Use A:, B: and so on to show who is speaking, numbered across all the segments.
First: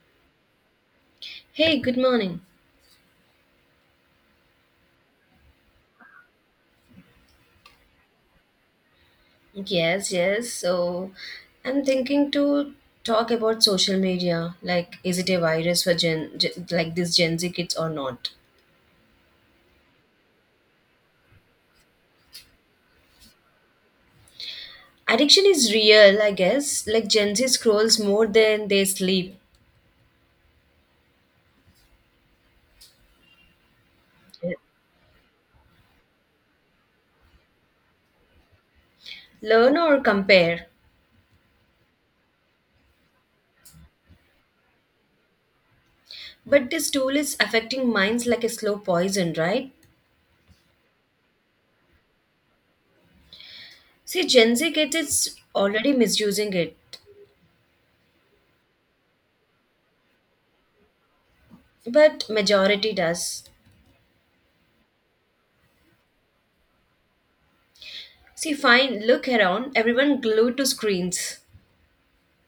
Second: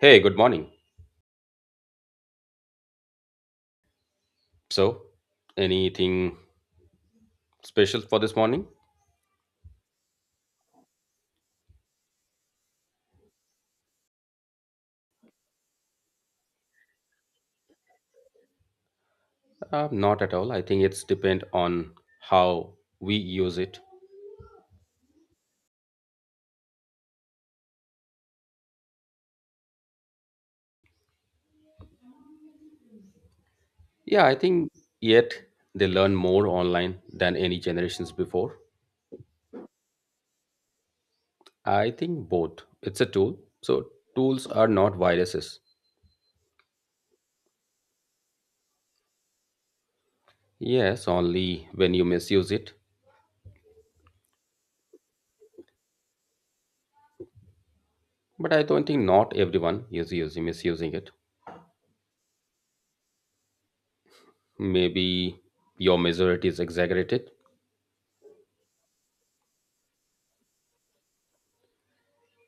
A: Hey, good morning.
B: Hey, good morning.
A: So, anything special for this morning?
B: Yes, yes. So I'm thinking to talk about social media. Like, is it a virus for like this Gen Z kids or not?
A: Not at all. I think it's depend on how we use it.
B: Addiction is real, I guess. Like Gen Z scrolls more than they sleep,
A: Yeah, I think yet they learn more online than any generations before.
B: learn or compare.
A: I think both. It's a tool. So, tools are not viruses.
B: But this tool is affecting minds like a slow poison, right?
A: Yes, only when you misuse it.
B: See, Gen Z kids is already misusing it,
A: But I don't think not everyone is using misusing it.
B: but majority does.
A: Maybe your majority is exaggerated.
B: See, fine, look around, everyone glued to screens.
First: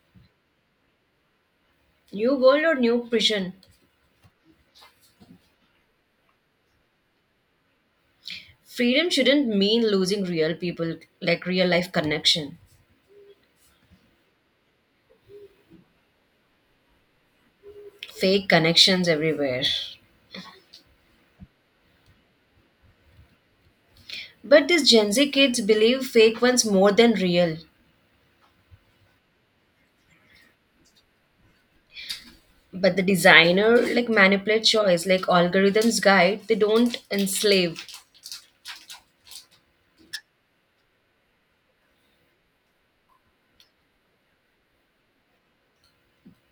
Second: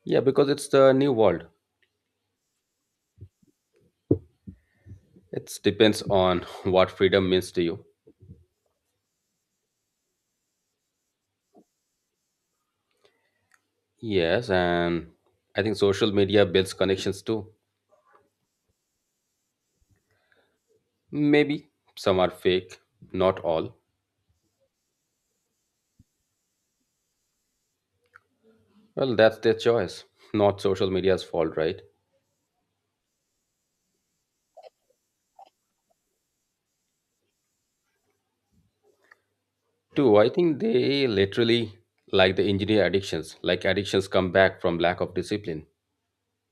A: Yeah, because it's the new world.
B: New world or new prison?
A: It depends on what freedom means to you.
B: Freedom shouldn't mean losing real people, like real life connection.
A: Yes, and I think social media builds connections too.
B: Fake connections everywhere.
A: Maybe some are fake, not all.
B: But these Gen Z kids believe fake ones more than real.
A: Well, that's their choice, not social media's fault, right?
B: But the designer like manipulate choice, like algorithms guide, they don't enslave.
A: Two, I think they literally, like the engineer addictions, like addictions come back from lack of discipline.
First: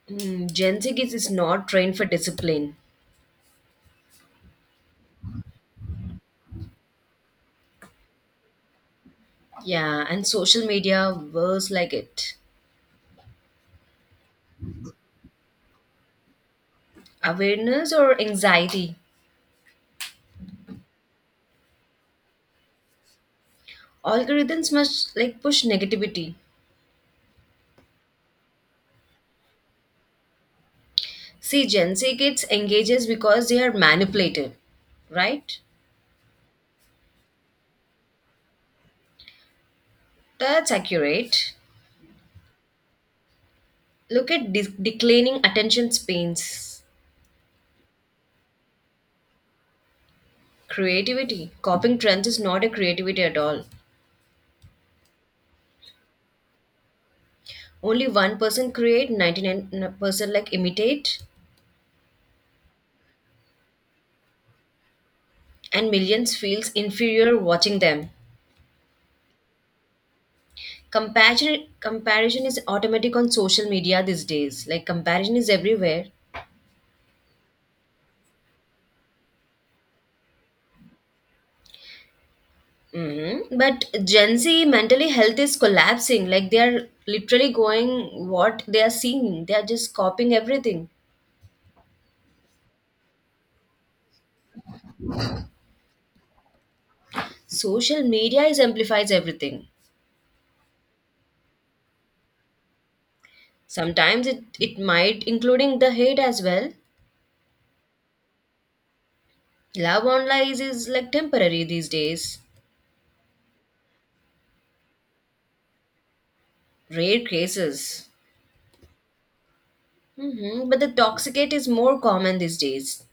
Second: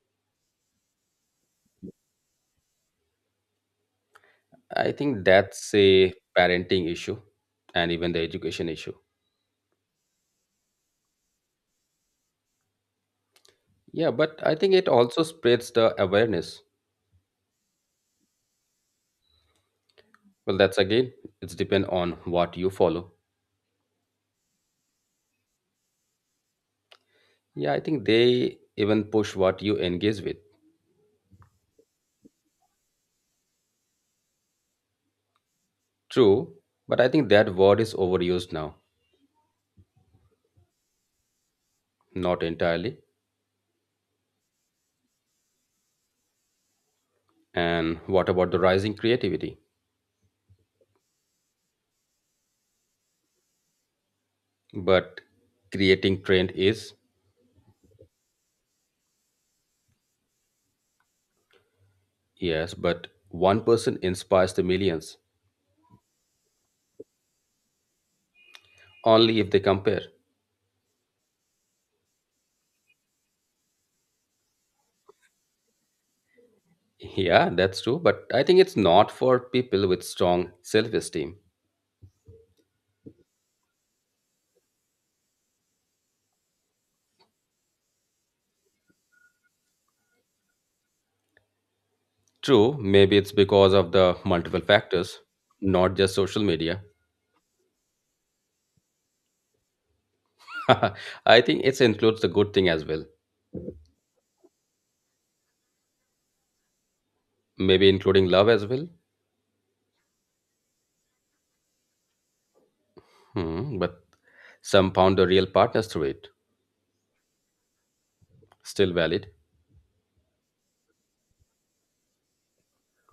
B: Gen Z kids is not trained for discipline.
A: I think that's a parenting issue and even the education issue.
B: Yeah, and social media worse like it.
A: Yeah, but I think it also spreads the awareness.
B: Awareness or anxiety.
A: Well, that's again, it's depend on what you follow.
B: Algorithms must like push negativity.
A: Yeah, I think they even push what you engage with.
B: See, Gen Z kids engages because they are manipulated, right?
A: True, but I think that word is overused now.
B: That's accurate.
A: Not entirely.
B: Look at declining attention spans.
A: And what about the rising creativity?
B: Creativity. Copying trends is not a creativity at all.
A: But creating trend is,
B: Only 1% create, 99% like imitate,
A: yes, but one person inspires the millions.
B: and millions feels inferior watching them.
A: Only if they compare.
B: Comparison is automatic on social media these days. Like comparison is everywhere.
A: Yeah, that's true, but I think it's not for people with strong self esteem.
B: Mm-hmm. But Gen Z mentally health is collapsing. Like they are literally going what they are seeing. They are just copying everything.
A: True, maybe it's because of the multiple factors, not just social media.
B: Social media is amplifies everything.
A: I think it includes the good thing as well,
B: Sometimes it might including the hate as well.
A: maybe including love as well.
B: Love online is like temporary these days.
A: Hmm, but some found the real partners through it.
B: Rare cases.
A: Still valid?
B: Mm-hmm. But the toxicate is more common these days.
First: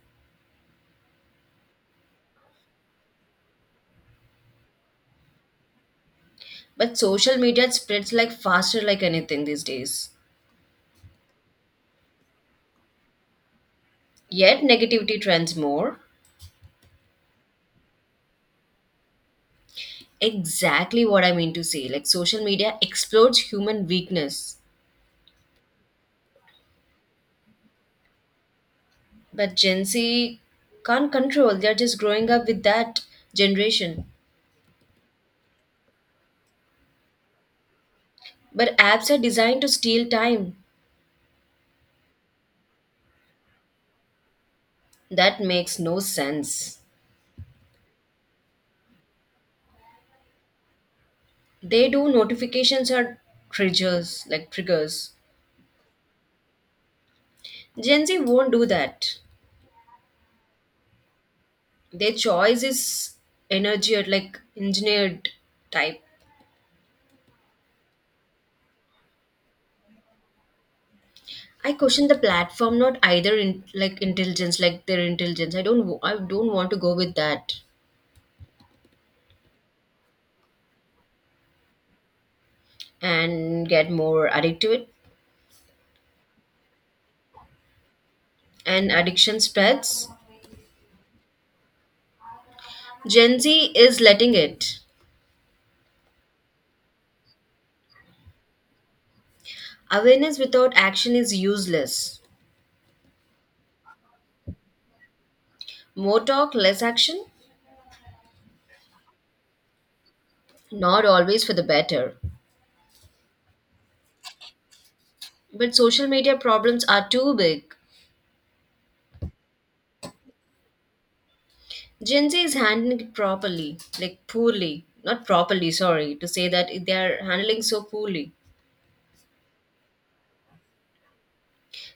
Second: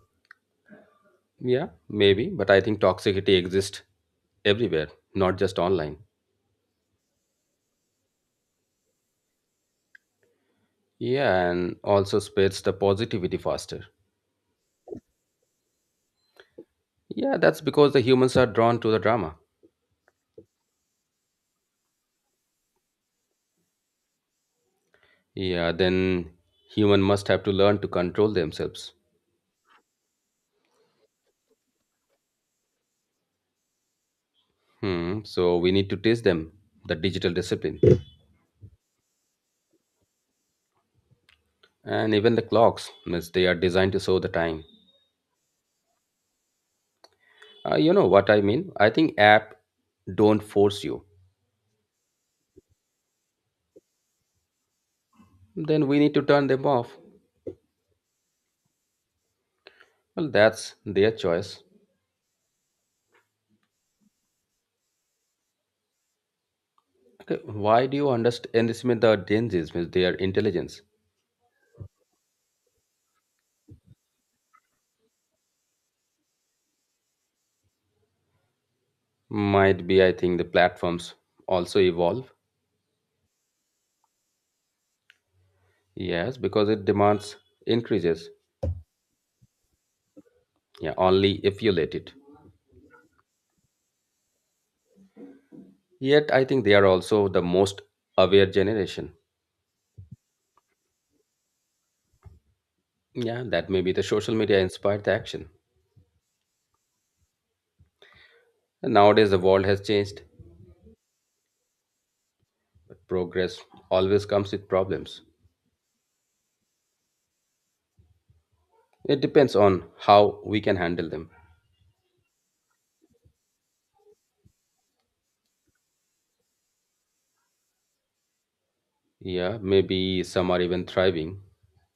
A: Yeah, maybe, but I think toxicity exists everywhere, not just online.
B: But social media spreads like faster like anything these days.
A: Yeah, and also spreads the positivity faster.
B: Yet negativity trends more.
A: Yeah, that's because the humans are drawn to the drama.
B: Exactly what I mean to say. Like social media explodes human weakness.
A: Yeah, then human must have to learn to control themselves.
B: But Gen Z can't control. They're just growing up with that generation.
A: Hmm, so we need to teach them the digital discipline.
B: But apps are designed to steal time.
A: And even the clocks, means they are designed to show the time.
B: That makes no sense.
A: You know what I mean? I think app don't force you.
B: They do notifications or triggers, like triggers.
A: Then we need to turn them off.
B: Gen Z won't do that.
A: Well, that's their choice.
B: Their choice is energy or like engineered type.
A: Okay, why do you understand this the dangers means their intelligence?
B: I question the platform, not either in like intelligence, like their intelligence. I don't want to go with that
A: Might be I think the platforms also evolve.
B: and get more addicted to it.
A: Yes, because it demands increases.
B: And addiction spreads.
A: Yeah, only if you let it.
B: Gen Z is letting it.
A: Yet I think they are also the most aware generation.
B: Awareness without action is useless.
A: Yeah, that may be the social media inspired the action.
B: More talk, less action.
A: And nowadays the world has changed,
B: Not always for the better.
A: but progress always comes with problems.
B: But social media problems are too big.
A: It depends on how we can handle them.
B: Gen Z is handling it properly, like poorly. Not properly, sorry, to say that they are handling so poorly.
A: Yeah, maybe some are even thriving,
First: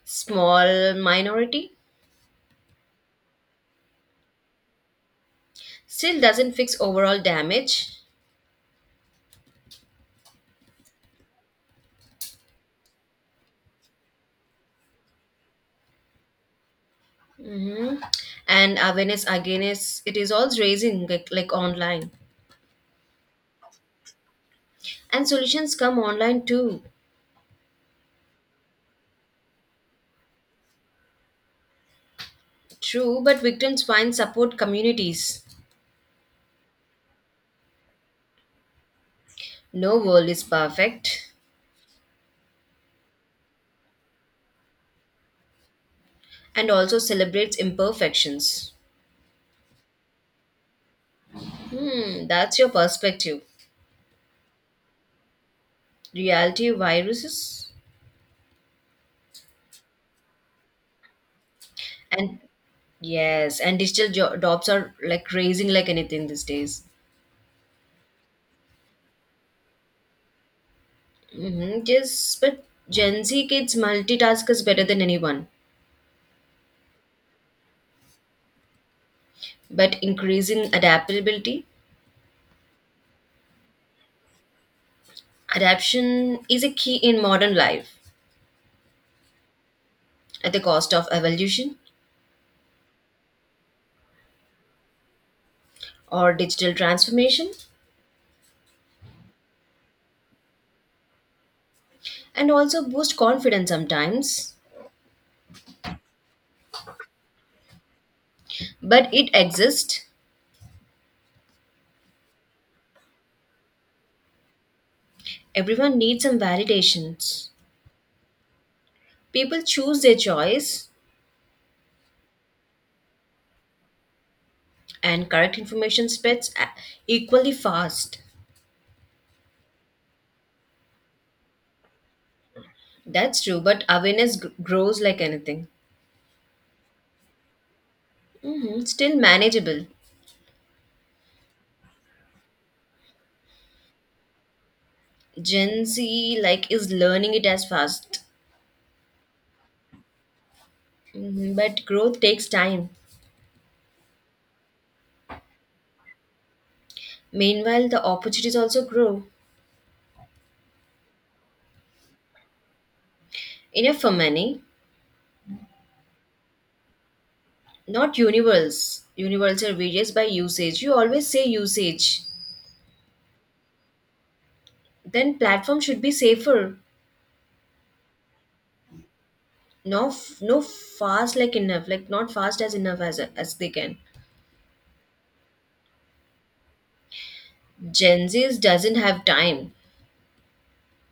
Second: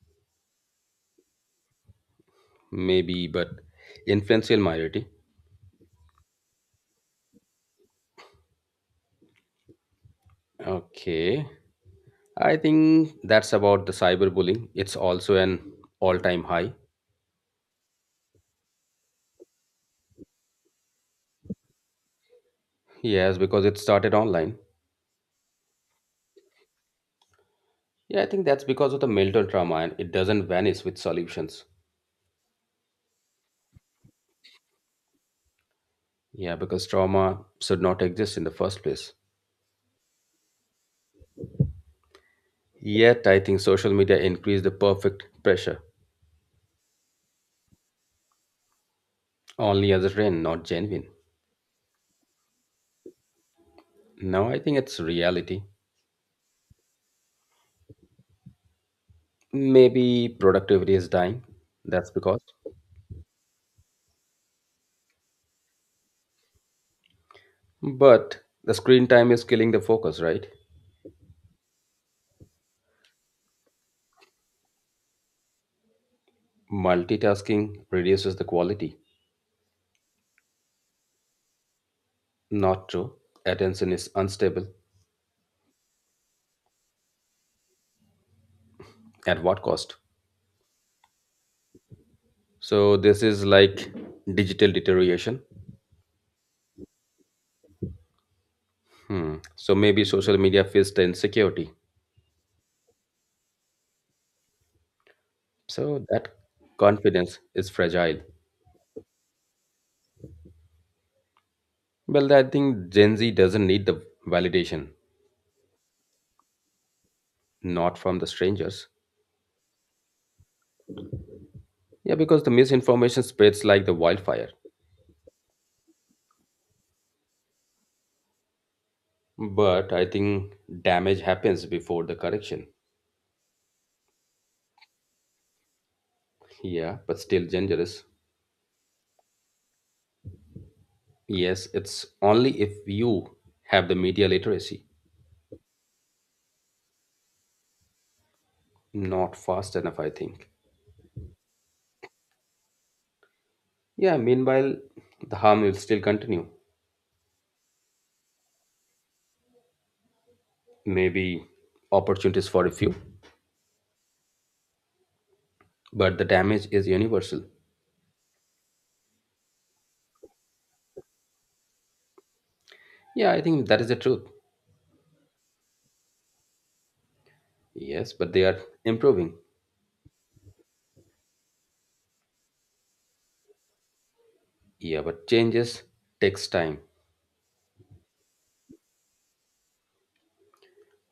B: Small minority
A: maybe, but influential minority.
B: still doesn't fix overall damage.
A: Okay, I think that's about the cyberbullying, it's also an all-time high.
B: hmm and awareness again is it is always raising like, online.
A: Yes, because it started online.
B: And solutions come online too.
A: Yeah, I think that's because of the mental trauma and it doesn't vanish with solutions.
B: True, but victims find support communities.
A: Yeah, because trauma should not exist in the first place.
B: No world is perfect.
A: Yet I think social media increased the perfect pressure,
B: And also celebrates imperfections.
A: only as a trend, not genuine.
B: That's your perspective.
A: Now I think it's reality.
B: Reality viruses.
A: Maybe productivity is dying, that's
B: And
A: because...
B: yes, and digital jobs are like raising like anything these days.
A: But the screen time is killing the focus, right?
B: Yes, but Gen Z kids multitask is better than anyone,
A: Multitasking reduces the quality.
B: but increasing adaptability.
A: Not true. Attention is unstable.
B: Adaptation is a key in modern life
A: At what cost?
B: at the cost of evolution
A: So, this is like digital deterioration.
B: or digital transformation,
A: Hmm. So, maybe social media feeds the insecurity.
B: and also boost confidence sometimes.
A: So, that confidence is fragile.
B: But it exists.
A: Well, I think Gen Z doesn't need the validation,
B: Everyone needs some validations.
A: not from the strangers.
B: People choose their choice,
A: Yeah, because the misinformation spreads like the wildfire.
B: and correct information spreads equally fast.
A: But I think damage happens before the correction.
B: That's true, but awareness grows like anything.
A: Yeah, but still dangerous.
B: Still manageable.
A: Yes, it's only if you have the media literacy.
B: Gen Z like is learning it as fast.
A: Not fast enough, I think.
B: Mhm, but growth takes time.
A: Yeah, meanwhile, the harm will still continue.
B: Meanwhile, the opportunities also grow.
A: Maybe opportunities for a few,
B: Enough for many,
A: but the damage is universal.
B: not Universals. Universal varies by usage. You always say usage.
A: Yeah, I think that is the truth.
B: Then platform should be safer.
A: Yes, but they are improving.
B: No, no fast like enough. Like not fast as enough as they can.
A: Yeah, but changes takes time.
B: Gen Z's doesn't have time.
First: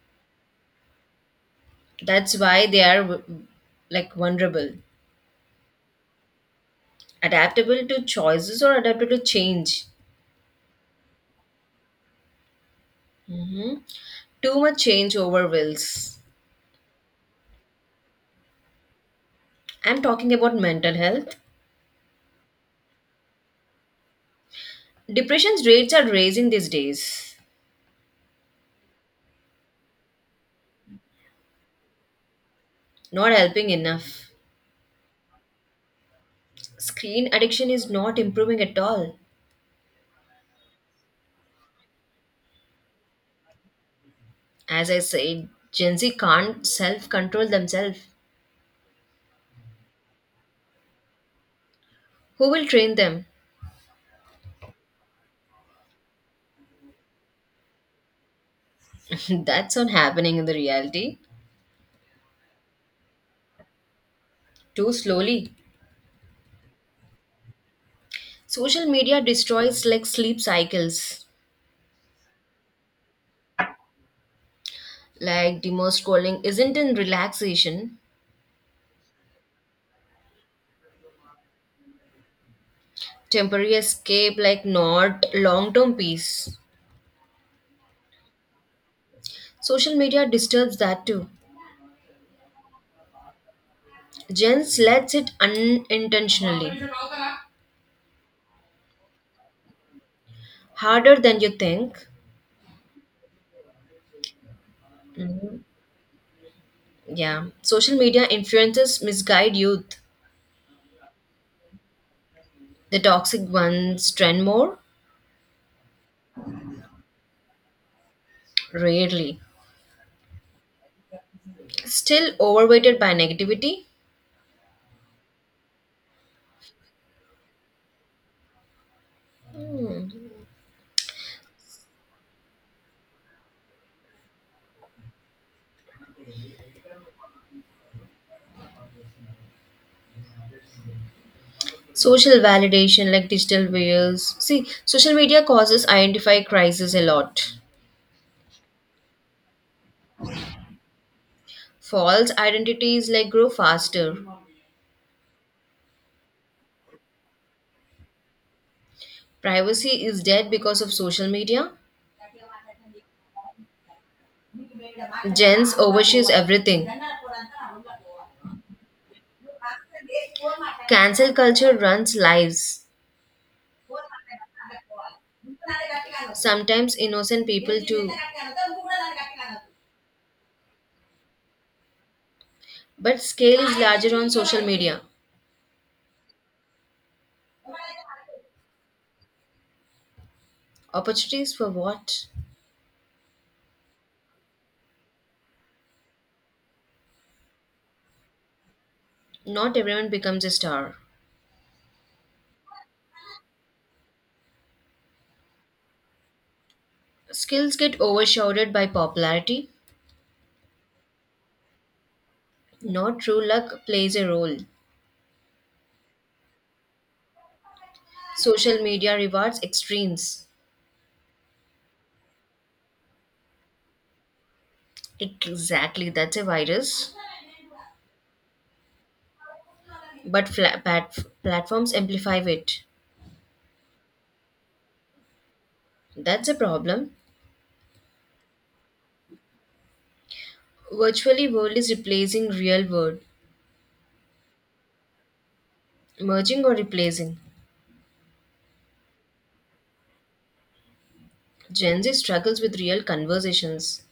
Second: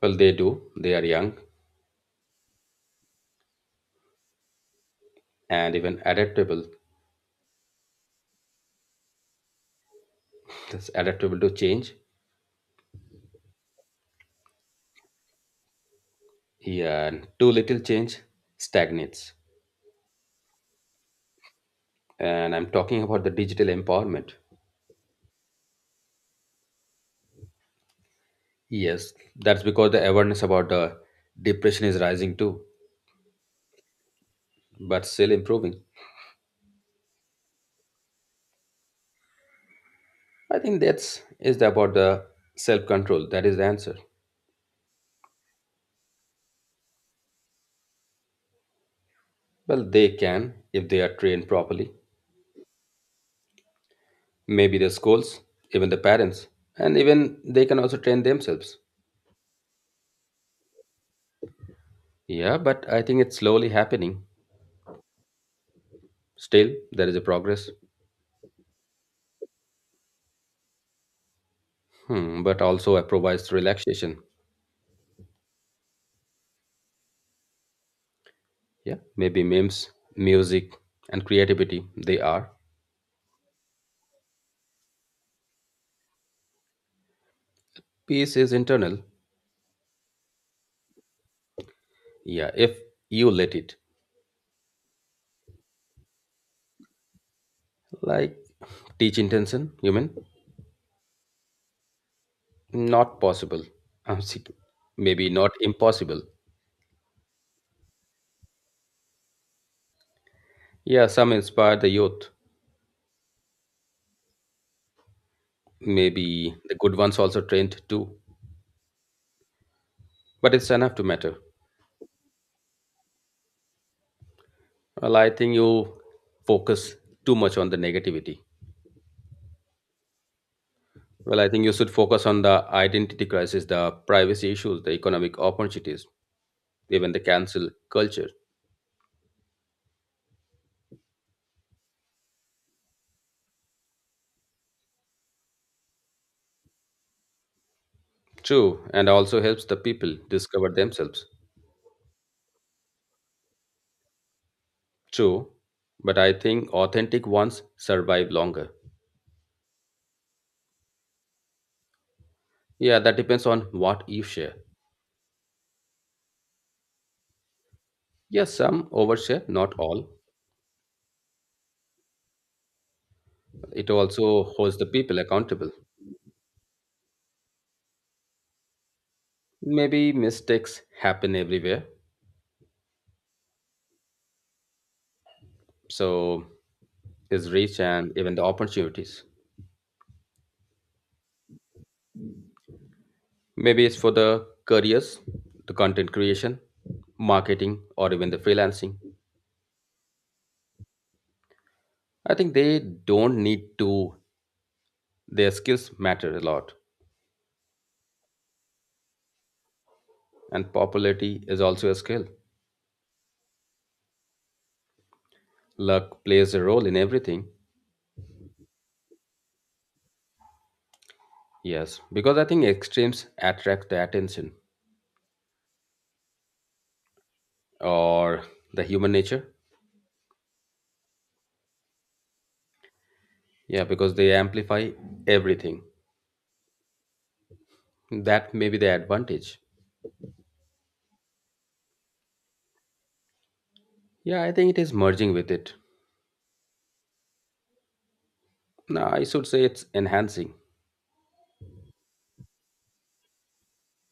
A: Well, they do. They are young
B: That's why they are like vulnerable,
A: and even adaptable.
B: adaptable to choices or adaptable to change.
A: That's adaptable to change.
B: hmm Too much change overwhelms.
A: Yeah, and too little change stagnates.
B: I'm talking about mental health.
A: And I'm talking about the digital empowerment.
B: Depression's rates are raising these days,
A: Yes, that's because the awareness about the depression is rising too,
B: not helping enough.
A: but still improving.
B: Screen addiction is not improving at all.
A: I think that's is about the self control. That is the answer.
B: As I said, Gen Z can't self control themselves.
A: Well, they can if they are trained properly.
B: Who will train them?
A: Maybe the schools, even the parents, and even they can also train themselves.
B: That's not happening in the reality.
A: Yeah, but I think it's slowly happening.
B: Too slowly.
A: Still, there is a progress.
B: Social media destroys like sleep cycles.
A: Hmm, but also it provides relaxation.
B: Like demo scrolling isn't in relaxation.
A: Yeah, maybe memes, music, and creativity. They are.
B: Temporary escape like not long term peace.
A: Peace is internal.
B: Social media disturbs that too.
A: Yeah, if you let it.
B: Gen Z lets it unintentionally.
A: Like teach intention, you mean?
B: Harder than you think.
A: Not possible. I'm sick. Maybe not
B: Mhm.
A: impossible.
B: Yeah. Social media influences misguide youth.
A: Yeah, some inspire the youth.
B: The toxic ones trend more?
A: Maybe the good ones also trained too.
B: Rarely.
A: But it's enough to matter.
B: Still overweighted by negativity?
A: Well, I think you focus too much on the negativity. Well, I think you should focus on the identity crisis, the privacy issues, the economic opportunities, even the cancel culture.
B: Social validation like digital wheels. See, social media causes identify crisis a lot.
A: True, and also helps the people discover themselves.
B: False identities like grow faster.
A: True, but I think authentic ones survive longer.
B: Privacy is dead because of social media.
A: Yeah, that depends on what you share.
B: Gens overshares everything.
A: Yes, some overshare, not all.
B: Cancel culture runs lives,
A: It also holds the people accountable.
B: sometimes innocent people too.
A: Maybe mistakes happen everywhere,
B: But scale is larger on social media.
A: so is reach and even the opportunities.
B: Opportunities for what?
A: Maybe it's for the careers, the content creation, marketing, or even the freelancing.
B: Not everyone becomes a star.
A: I think they don't need to, their skills matter a lot.
B: Skills get overshadowed by popularity.
A: And popularity is also a skill.
B: Not true luck plays a role.
A: Luck plays a role in everything.
B: Social media rewards extremes.
A: Yes, because I think extremes attract the attention
B: Exactly, that's a virus.
A: or the human nature.
B: But platforms amplify it.
A: Yeah, because they amplify everything.
B: That's a problem.
A: That may be the advantage.
B: Virtually world is replacing real world,
A: Yeah, I think it is merging with it.
B: merging or replacing.
A: No, I should say it's enhancing.
B: Gen Z struggles with real conversations.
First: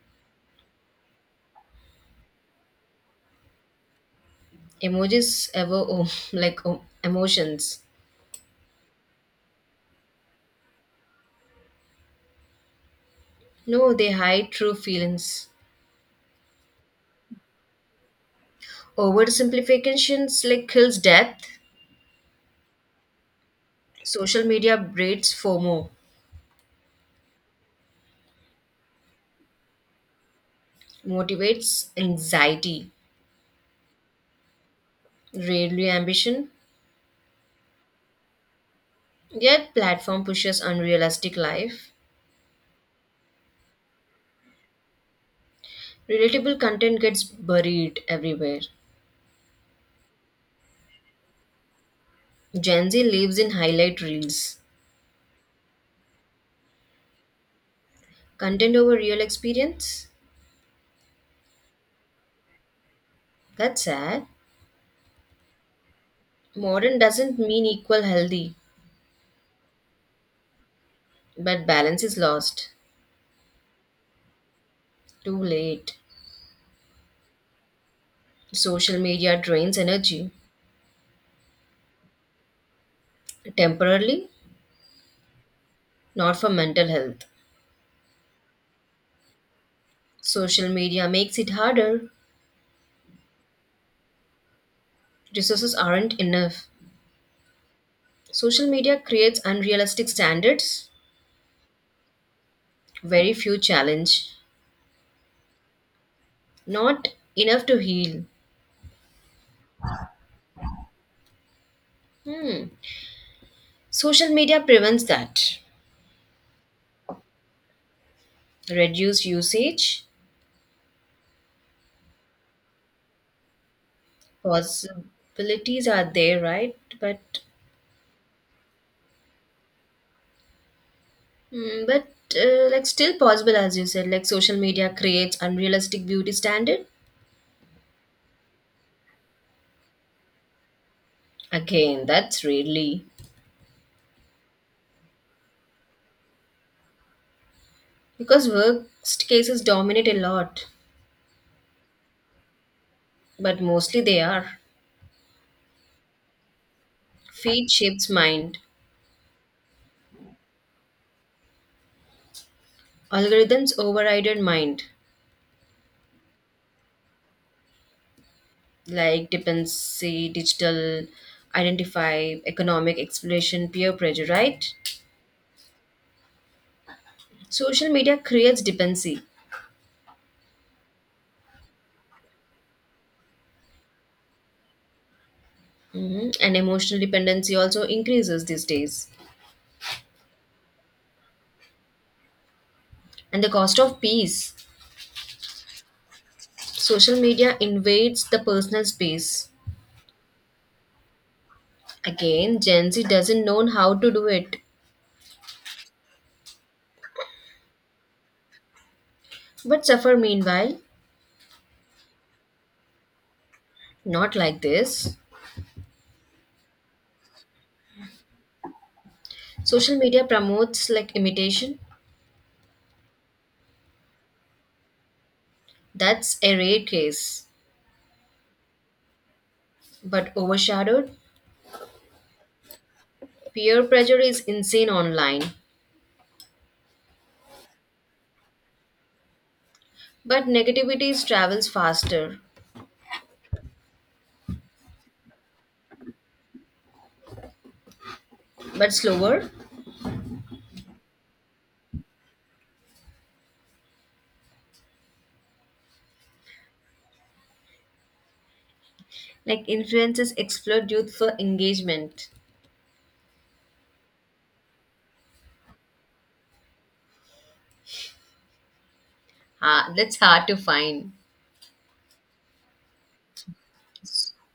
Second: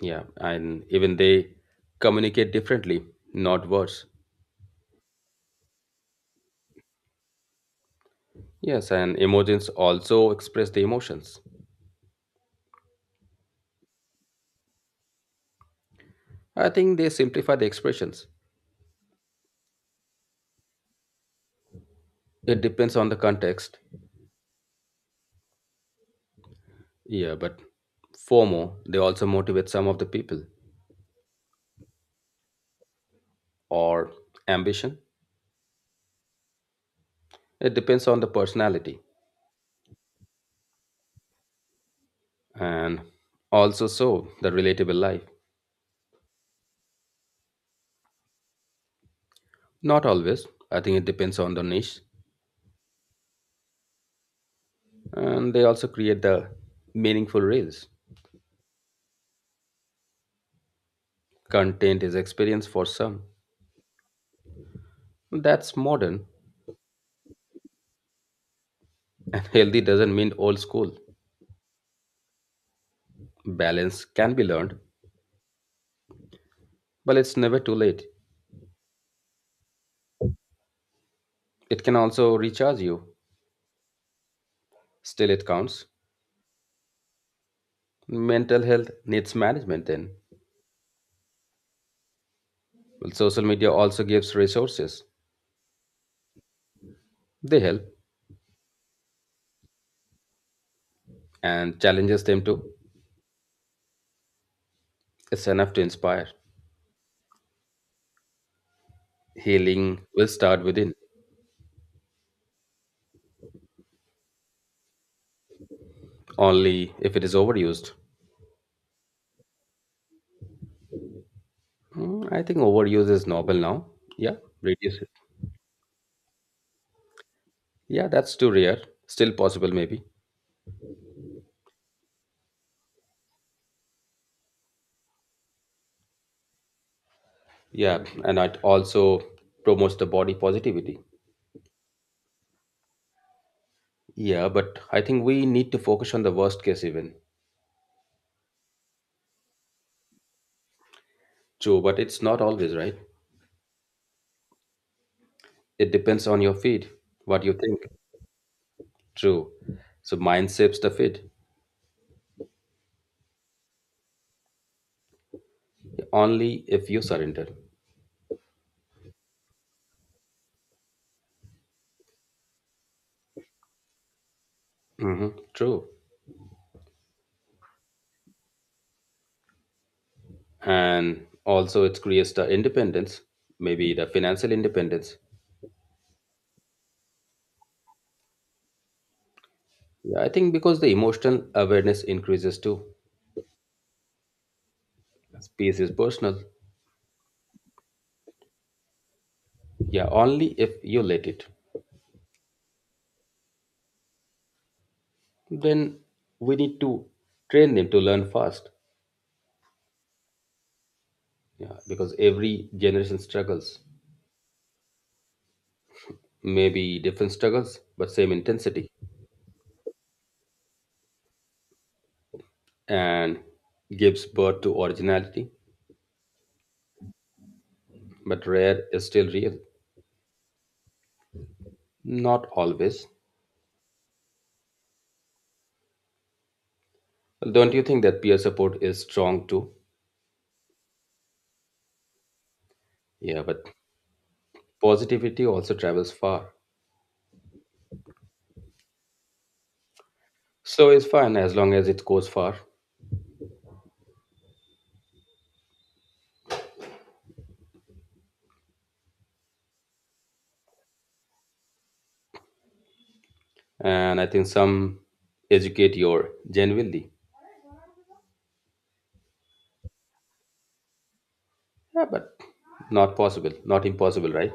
A: Yeah, and even they communicate differently, not worse.
B: Emojis ever oh, like oh, emotions.
A: Yes, and emojis also express the emotions.
B: No, they hide true feelings.
A: I think they simplify the expressions.
B: Oversimplifications like kills death.
A: It depends on the context.
B: Social media breeds FOMO,
A: Yeah, but FOMO, they also motivate some of the people
B: motivates anxiety,
A: or ambition.
B: rarely ambition.
A: It depends on the personality
B: Yet platform pushes unrealistic life.
A: and also so the relatable life.
B: Relatable content gets buried everywhere.
A: Not always. I think it depends on the niche.
B: Gen Z lives in highlight reels.
A: And they also create the meaningful reels.
B: Content over real experience?
A: Content is experience for some.
B: That's sad.
A: That's modern.
B: Modern doesn't mean equal healthy,
A: And healthy doesn't mean old school.
B: but balance is lost.
A: Balance can be learned,
B: Too late.
A: but it's never too late.
B: Social media drains energy
A: It can also recharge you.
B: temporarily,
A: Still, it counts.
B: not for mental health.
A: Mental health needs management then.
B: Social media makes it harder.
A: Well, social media also gives resources.
B: Resources aren't enough.
A: They help
B: Social media creates unrealistic standards,
A: and challenges them too.
B: very few challenge,
A: It's enough to inspire.
B: not enough to heal.
A: Healing will start within,
B: Hmm. Social media prevents that.
A: only if it is overused.
B: Reduce usage,
A: Hmm, I think overuse is noble now. Yeah, reduce it.
B: possibilities are there right, but
A: Yeah, that's too rare. Still possible, maybe.
B: mm, but uh, like still possible as you said, like social media creates unrealistic beauty standard.
A: Yeah, and it also promotes the body positivity.
B: Again, that's really
A: Yeah, but I think we need to focus on the worst case even.
B: because worst cases dominate a lot,
A: True, but it's not always right.
B: but mostly they are
A: It depends on your feed, what you
B: feed
A: think.
B: shapes mind
A: True. So mind shapes the feed
B: algorithms overrided mind
A: only if you surrender.
B: like dependency digital identify economic exploration peer pressure right.
A: Hmm, true.
B: Social media creates dependency.
A: And also it creates the independence, maybe the financial independence.
B: Mhm. And emotional dependency also increases these days.
A: Yeah, I think because the emotional awareness increases too.
B: And the cost of peace.
A: Space is personal.
B: Social media invades the personal space.
A: Yeah, only if you let it.
B: Again, Gen Z doesn't know how to do it,
A: Then we need to train them to learn fast.
B: but suffer meanwhile.
A: Yeah, because every generation struggles.
B: Not like this.
A: Maybe different struggles but same intensity.
B: Social media promotes like imitation.
A: And gives birth to originality,
B: That's a rare case.
A: but rare is still real.
B: But overshadowed,
A: Not always.
B: peer pressure is insane online.
A: Well, don't you think that peer support is strong too?
B: But negativity travels faster,
A: Yeah, but positivity also travels far.
B: but slower.
A: So it's fine as long as it goes far.
B: Like influences exploit youth for engagement.
A: And I think some educate your genuinely.
B: Ha, that's hard to find.
A: Yeah, but not possible, not impossible, right?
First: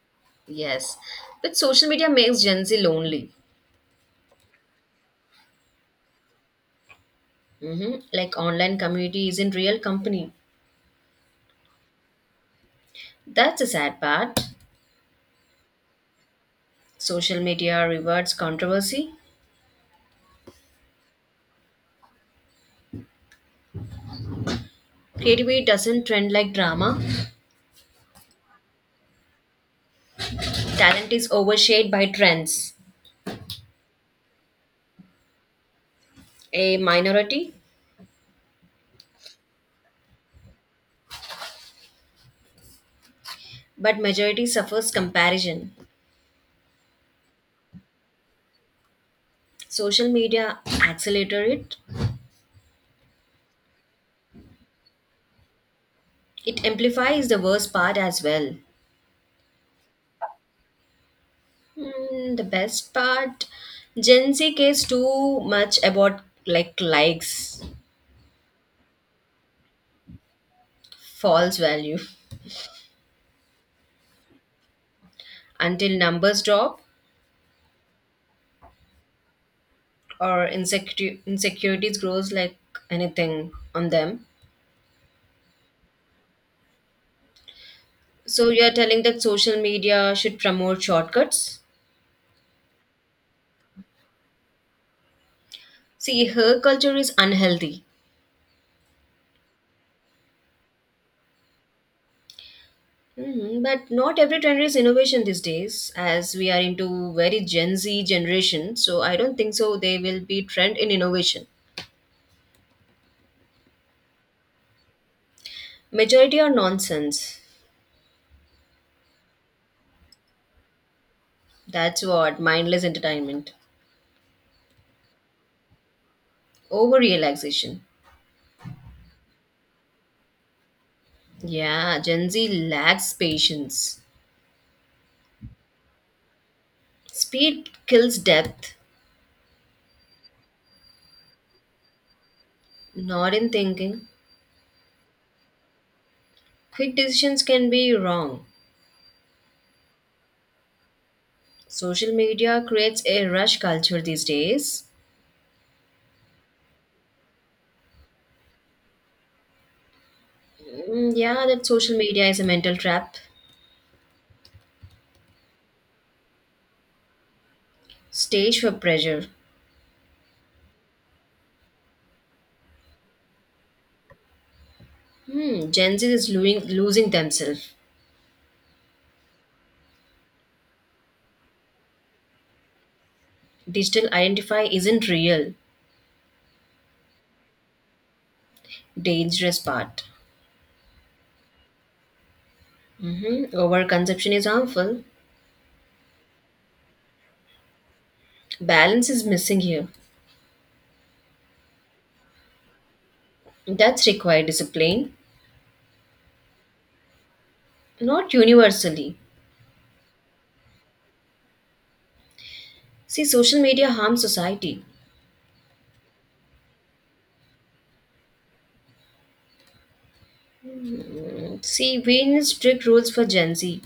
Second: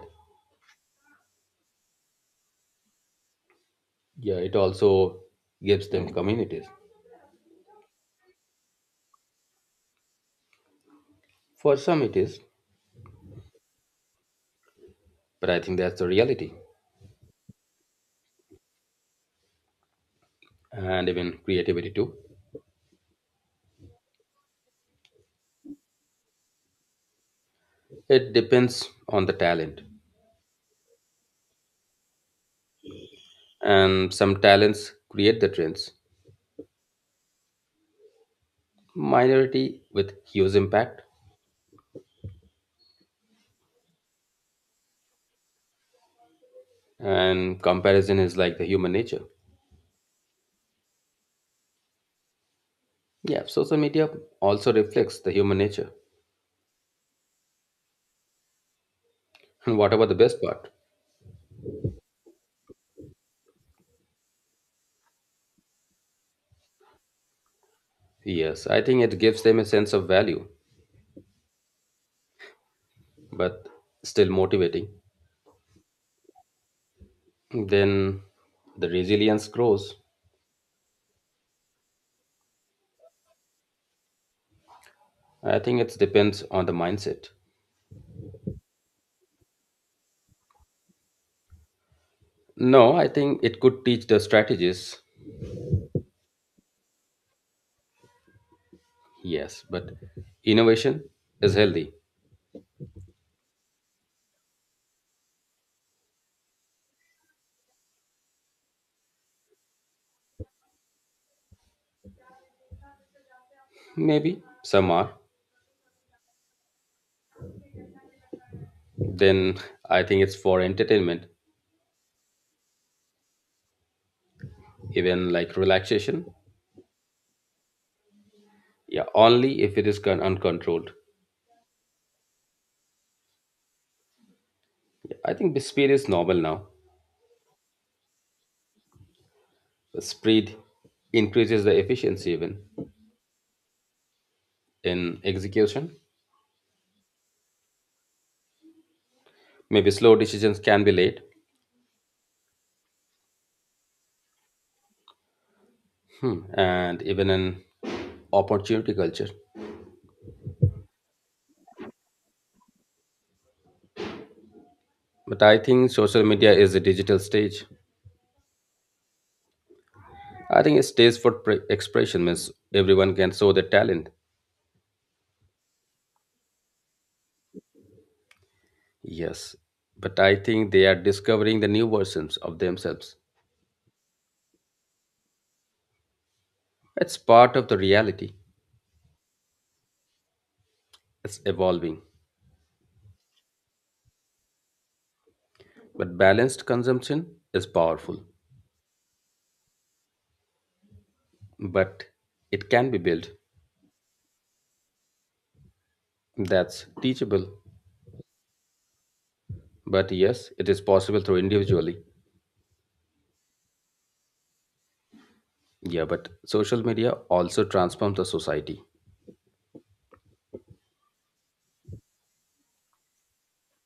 B: Yes. But social media makes Gen Z lonely.
A: Yeah, it also gives them communities.
B: Like online community isn't real company.
A: For some it is,
B: That's the sad part.
A: but I think that's the reality.
B: Social media rewards controversy.
A: And even creativity too.
B: Creativity doesn't trend like drama.
A: It depends on the talent.
B: Talent is overshadowed by trends.
A: And some talents create the trends.
B: A minority,
A: Minority with huge impact.
B: but majority suffers comparison.
A: And comparison is like the human nature.
B: Social media accelerates it.
A: Yeah, social media also reflects the human nature.
B: It amplifies the worst part as well.
A: And what about the best part?
B: Mm, the best part, Gen Z cares too much about like likes,
A: Yes, I think it gives them a sense of value,
B: false value.
A: but still motivating.
B: Until numbers drop
A: Then the resilience grows.
B: or insecure insecurities grows like anything on them.
A: I think it depends on the mindset.
B: So you're telling that social media should promote shortcuts?
A: No, I think it could teach the strategies.
B: See, her culture is unhealthy.
A: Yes, but innovation is healthy.
B: But not every trend is innovation these days, as we are into very Gen Z generation. So I don't think so. They will be trend in innovation.
A: Maybe some are.
B: Majority are nonsense.
A: Then I think it's for entertainment,
B: That's what mindless entertainment,
A: even like relaxation.
B: over relaxation.
A: Yeah, only if it is uncontrolled.
B: Yeah, Gen Z lacks patience.
A: I think the speed is normal now.
B: Speed kills depth,
A: Speed increases the efficiency even
B: not in thinking.
A: in execution.
B: Quick decisions can be wrong.
A: Maybe slow decisions can be late.
B: Social media creates a rush culture these days.
A: Hmm, and even an opportunity culture.
B: Mm, yeah, that social media is a mental trap,
A: But I think social media is a digital stage.
B: stage for pressure.
A: I think a stage for expression means everyone can show their talent.
B: Hmm, Gen Z is losing themselves.
A: Yes, but I think they are discovering the new versions of themselves.
B: Digital identify isn't real.
A: It's part of the reality.
B: Dangerous part.
A: It's evolving.
B: Mm-hmm. Overconsumption is harmful.
A: But balanced consumption is powerful.
B: Balance is missing here.
A: But it can be built.
B: That's required discipline,
A: That's teachable.
B: not universally.
A: But yes, it is possible through individually.
B: See, social media harms society.
A: Yeah, but social media also transforms the society.
B: See, we need strict rules for Gen Z.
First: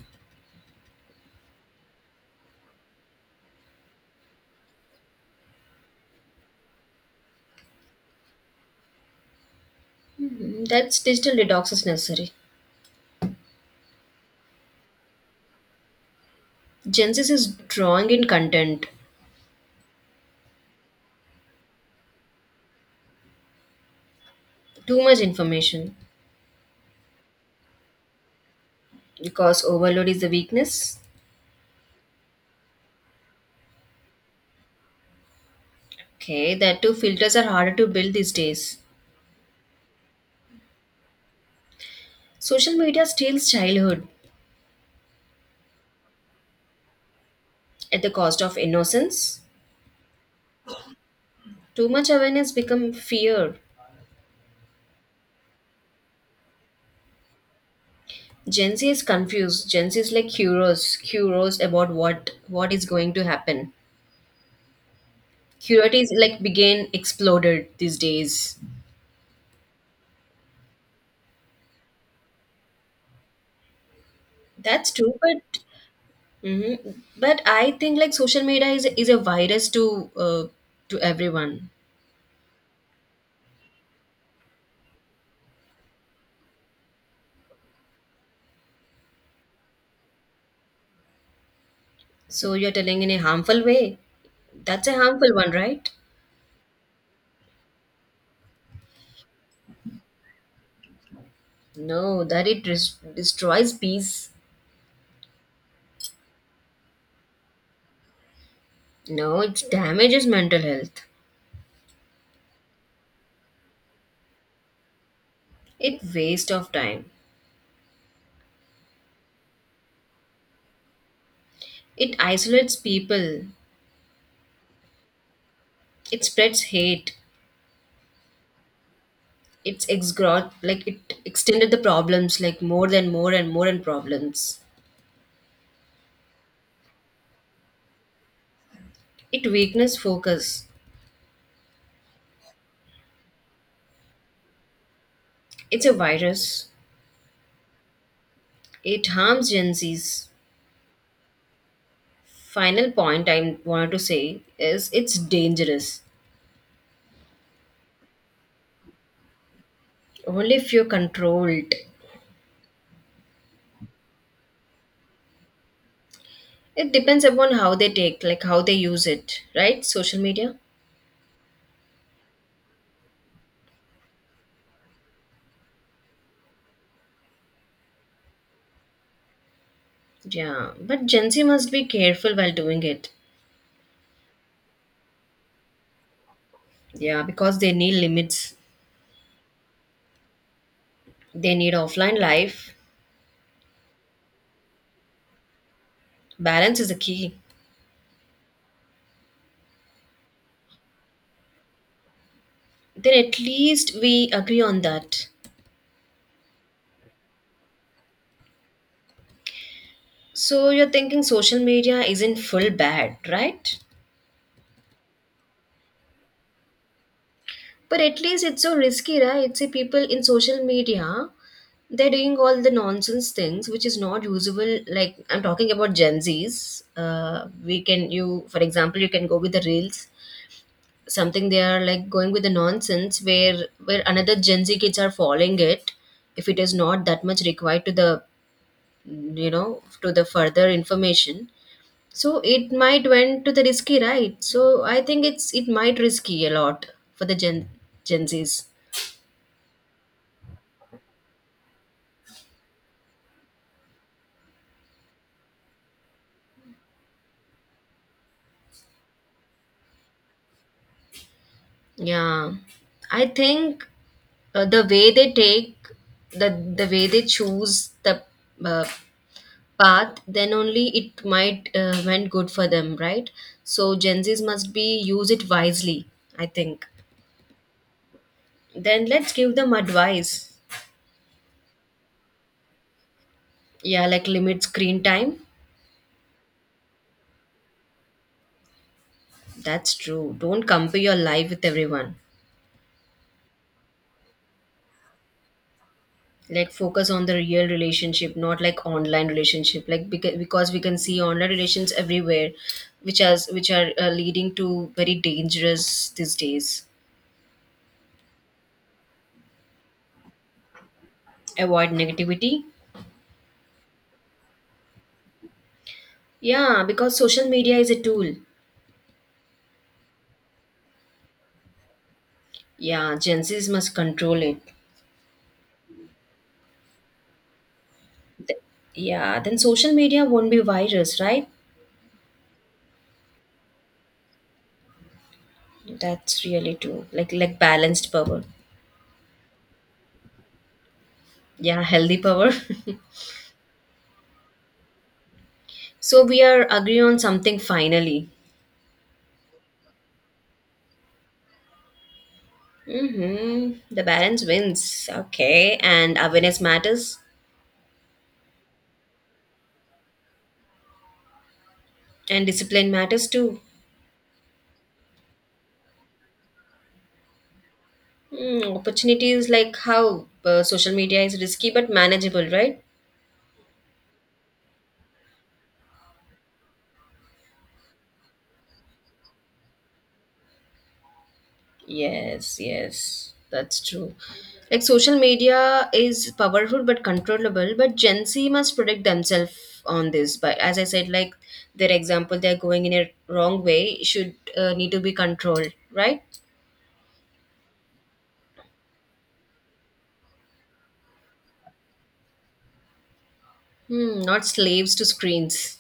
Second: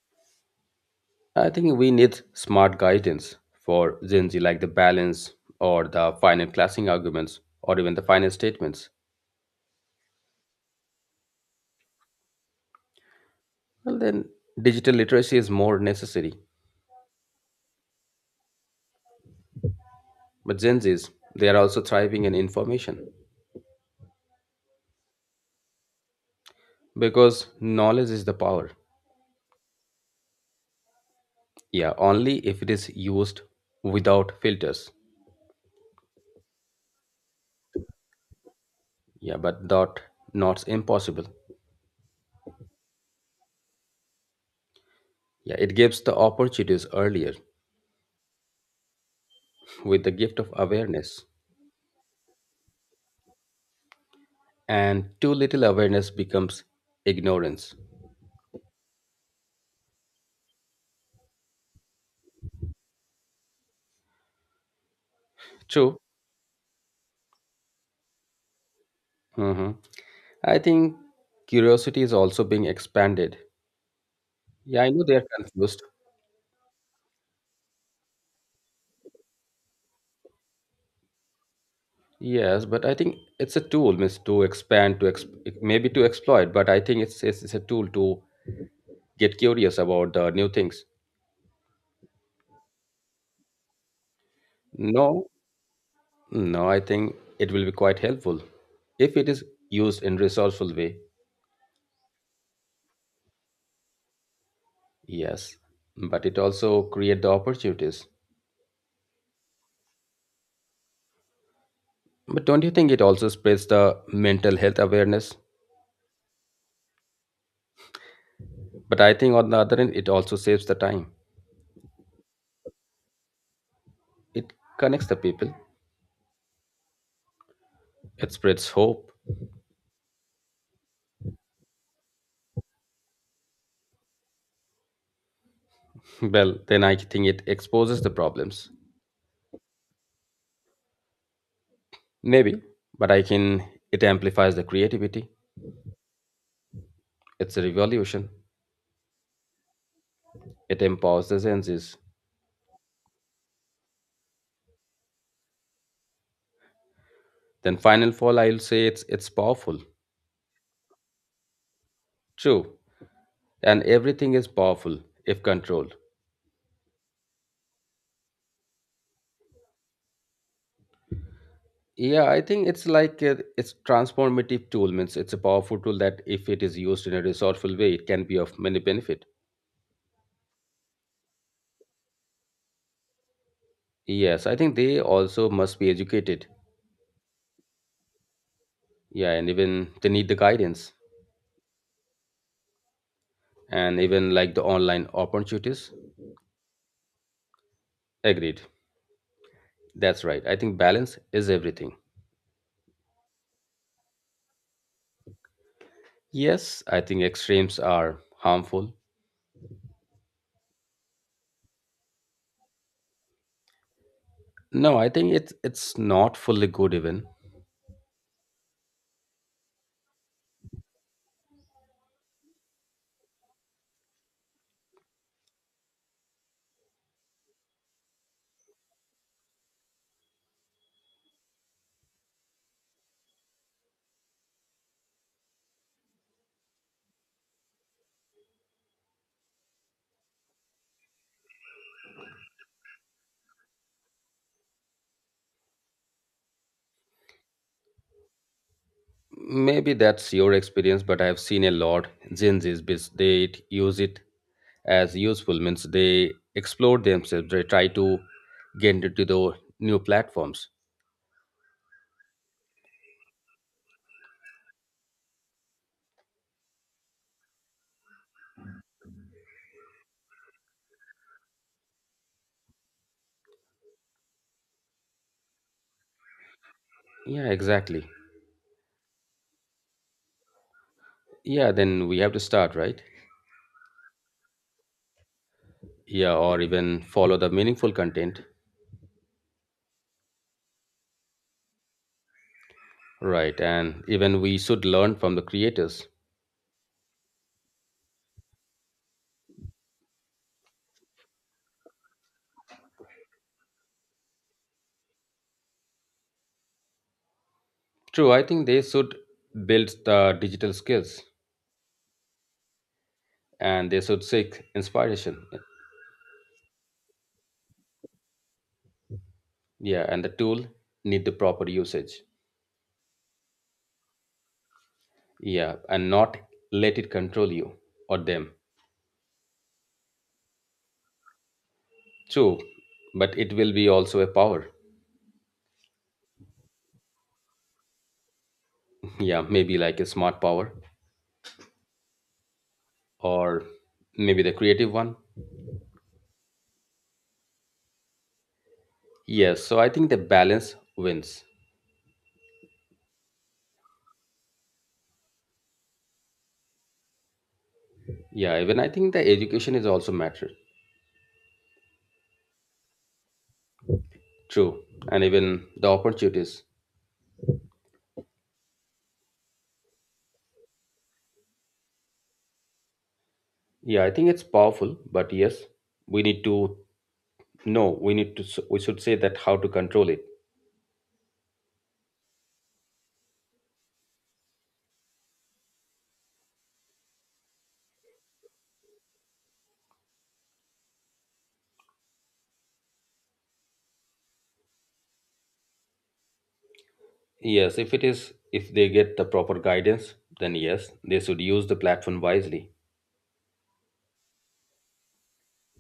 A: I think we need smart guidance for Gen Z, like the balance or the final classing arguments or even the final statements.
B: Hmm, that's digital detox is necessary.
A: Well, then digital literacy is more necessary.
B: Gen Z is drawing in content,
A: But Gen Zs, they are also thriving in information
B: too much information,
A: because knowledge is the power.
B: because overload is the weakness.
A: Yeah, only if it is used without filters.
B: Okay, that too, filters are harder to build these days.
A: Yeah, but that not impossible.
B: Social media steals childhood
A: Yeah, it gives the opportunities earlier
B: at the cost of innocence.
A: with the gift of awareness,
B: Too much awareness become fear.
A: and too little awareness becomes ignorance.
B: Gen Z is confused. Gen Z is like curious, about what is going to happen. Curiosity
A: True.
B: is like began exploded these days.
A: Hmm, I think curiosity is also being expanded. Yeah, I
B: That's
A: know they
B: true,
A: are
B: but
A: confused.
B: hmm but I think like social media is a virus to everyone.
A: Yes, but I think it's a tool, means to expand, to maybe to exploit. But I think it's a tool to get curious about the new things.
B: So you're telling in a harmful way. That's a
A: No,
B: harmful one, right?
A: no, I think it will be quite helpful if it is used in resourceful way.
B: No, that it destroys peace.
A: Yes, but it also create the opportunities.
B: No, it damages mental health.
A: But don't you think it also spreads the mental health awareness?
B: It waste of time.
A: But I think on the other end, it also saves the time.
B: It isolates people.
A: It connects the people,
B: It spreads hate.
A: it spreads hope.
B: It's exgrot like it extended the problems like more than more and more and problems.
A: Well, then I think it exposes the problems.
B: It weakness focus.
A: Maybe, but I can, it amplifies the creativity.
B: It's a virus.
A: It's a revolution.
B: It harms Gen Z's.
A: It empowers the senses.
B: Final point I wanted to say is it's dangerous.
A: Then final fall, I'll say it's powerful.
B: Only if you're controlled.
A: True. And everything is powerful if controlled.
B: It depends upon how they take, like how they use it, right? Social media.
A: Yeah, I think it's like a, it's transformative tool means it's a powerful tool that if it is used in a resourceful way, it can be of many benefit.
B: Yeah. But Gen Z must be careful while doing it.
A: Yes, I think they also must be educated.
B: Yeah, because they need limits.
A: Yeah, and even they need the guidance
B: They need offline life.
A: and even like the online opportunities.
B: Balance is the key.
A: Agreed. That's right. I think balance is everything.
B: Then at least we agree on that.
A: Yes, I think extremes are harmful.
B: So you're thinking social media isn't full bad, right?
A: No, I think it's not fully good even.
B: But at least it's so risky, right? See, people in social media, they're doing all the nonsense things which is not usable. Like I'm talking about Gen Zs. We can you, for example, you can go with the reels. Something they are like going with the nonsense where another Gen Z kids are following it. If it is not that much required to the you know to the further information. So it might went to the risky, right? So I think it's it might risky a lot for the Gen Zs.
A: Maybe that's your experience, but I've seen a lot Gen Z's they use it as useful means they explore themselves, they try to get into the new platforms.
B: Yeah, I think the way they take the the way they choose the uh, path, then only it might went good for them, right? So Gen Zs must be use it wisely. I think.
A: Yeah, exactly.
B: Then let's give them advice.
A: Yeah, then we have to start, right?
B: Yeah, like limit screen time.
A: Yeah, or even follow the meaningful content.
B: That's true. Don't compare your life with everyone.
A: Right, and even we should learn from the creators.
B: Like focus on the real relationship not like online relationship like because we can see online relations everywhere which has which are leading to very dangerous these days.
A: True, I think they should build the digital skills
B: Avoid negativity.
A: and they should seek inspiration.
B: Yeah, because social media is a tool.
A: Yeah, and the tool need the proper usage.
B: Yeah, Gen Z's must control it.
A: Yeah, and not let it control you or them.
B: Th- yeah, then social media won't be virus right.
A: True, but it will be also a power.
B: That's really true, like balanced power.
A: Yeah, maybe like a smart power,
B: Yeah, healthy power.
A: or maybe the creative one.
B: So we are agree on something finally.
A: Yes, so I think the balance wins.
B: Mm-hmm. The balance wins. Okay. And awareness matters,
A: Yeah, even I think the education is also matter.
B: and discipline matters too.
A: True, and even the opportunities.
B: Mm, opportunities like how social media is risky but manageable, right?
A: Yeah, I think it's powerful, but yes, we need to know, we need to we should say that how to control it.
B: Yes, yes, that's true. Like social media is powerful but controllable, but Gen Z must protect themselves on this. But as I said, like their example, they're going in a wrong way, should need to be controlled, right?
A: Yes, if it is, if they get the proper guidance, then yes, they should use the platform wisely.
B: Hmm, not slaves to screens.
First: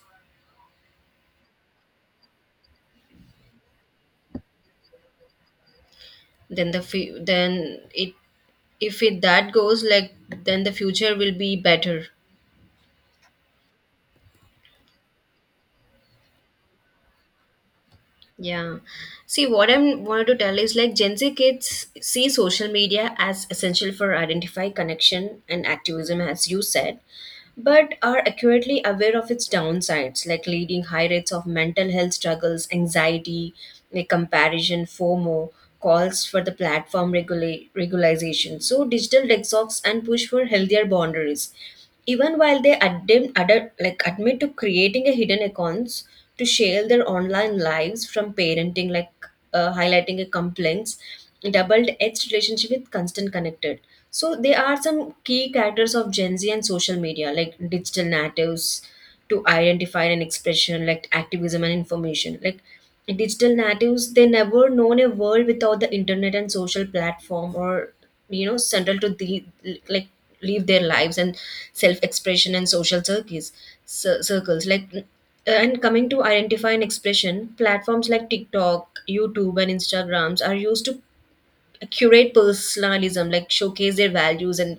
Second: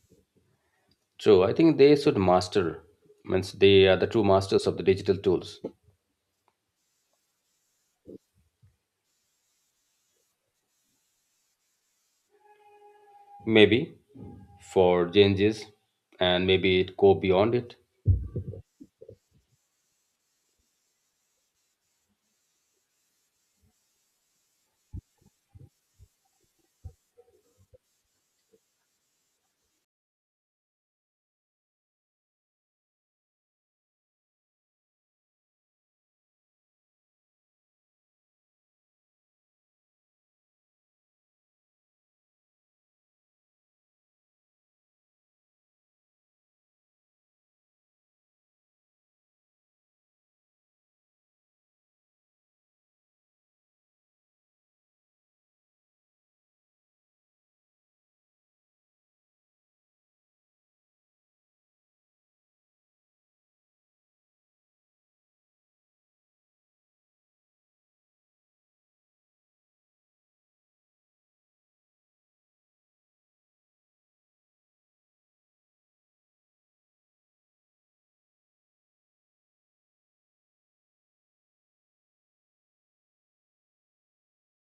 A: True, I think they should master means they are the true masters of the digital tools.
B: Then the then it if it that goes like then the future will be better.
A: Maybe for changes, and maybe it go beyond it.
B: Yeah, see what I'm wanted to tell is like Gen Z kids see social media as essential for identify connection and activism as you said, but are accurately aware of its downsides, like leading high rates of mental health struggles, anxiety, like comparison, FOMO, calls for the platform regularization. So, digital detox and push for healthier boundaries. Even while they admit, like admit to creating a hidden accounts to share their online lives from parenting, like highlighting a complaints double-edged relationship with constant connected. So they are some key characters of Gen Z and social media, like digital natives to identify and expression, like activism and information. Like digital natives, they never known a world without the internet and social platform or you know central to the like live their lives and self-expression and social circuits circles like, and coming to identify and expression platforms like TikTok, YouTube and Instagrams are used to curate personalism like showcase their values and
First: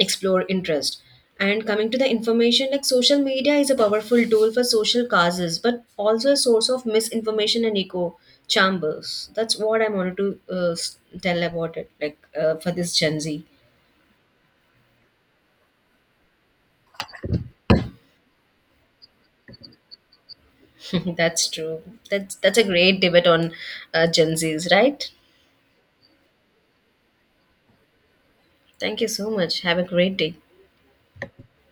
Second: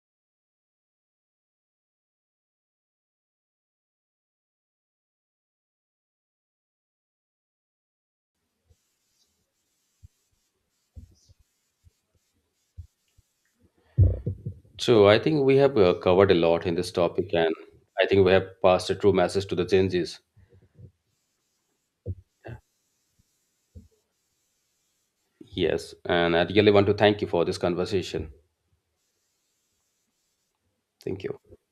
B: explore interest. And coming to the information like social media is a powerful tool for social causes but also a source of misinformation and echo chambers. That's what I wanted to tell about it like for this Gen Z.
A: So I think we have covered a lot in this topic and I think we have passed a true message to the changes.
B: That's true. That's a great debate on Gen Z's, right?
A: Yes, and I really want to thank you for this conversation.
B: Thank you so much, have a great day.
A: Thank you.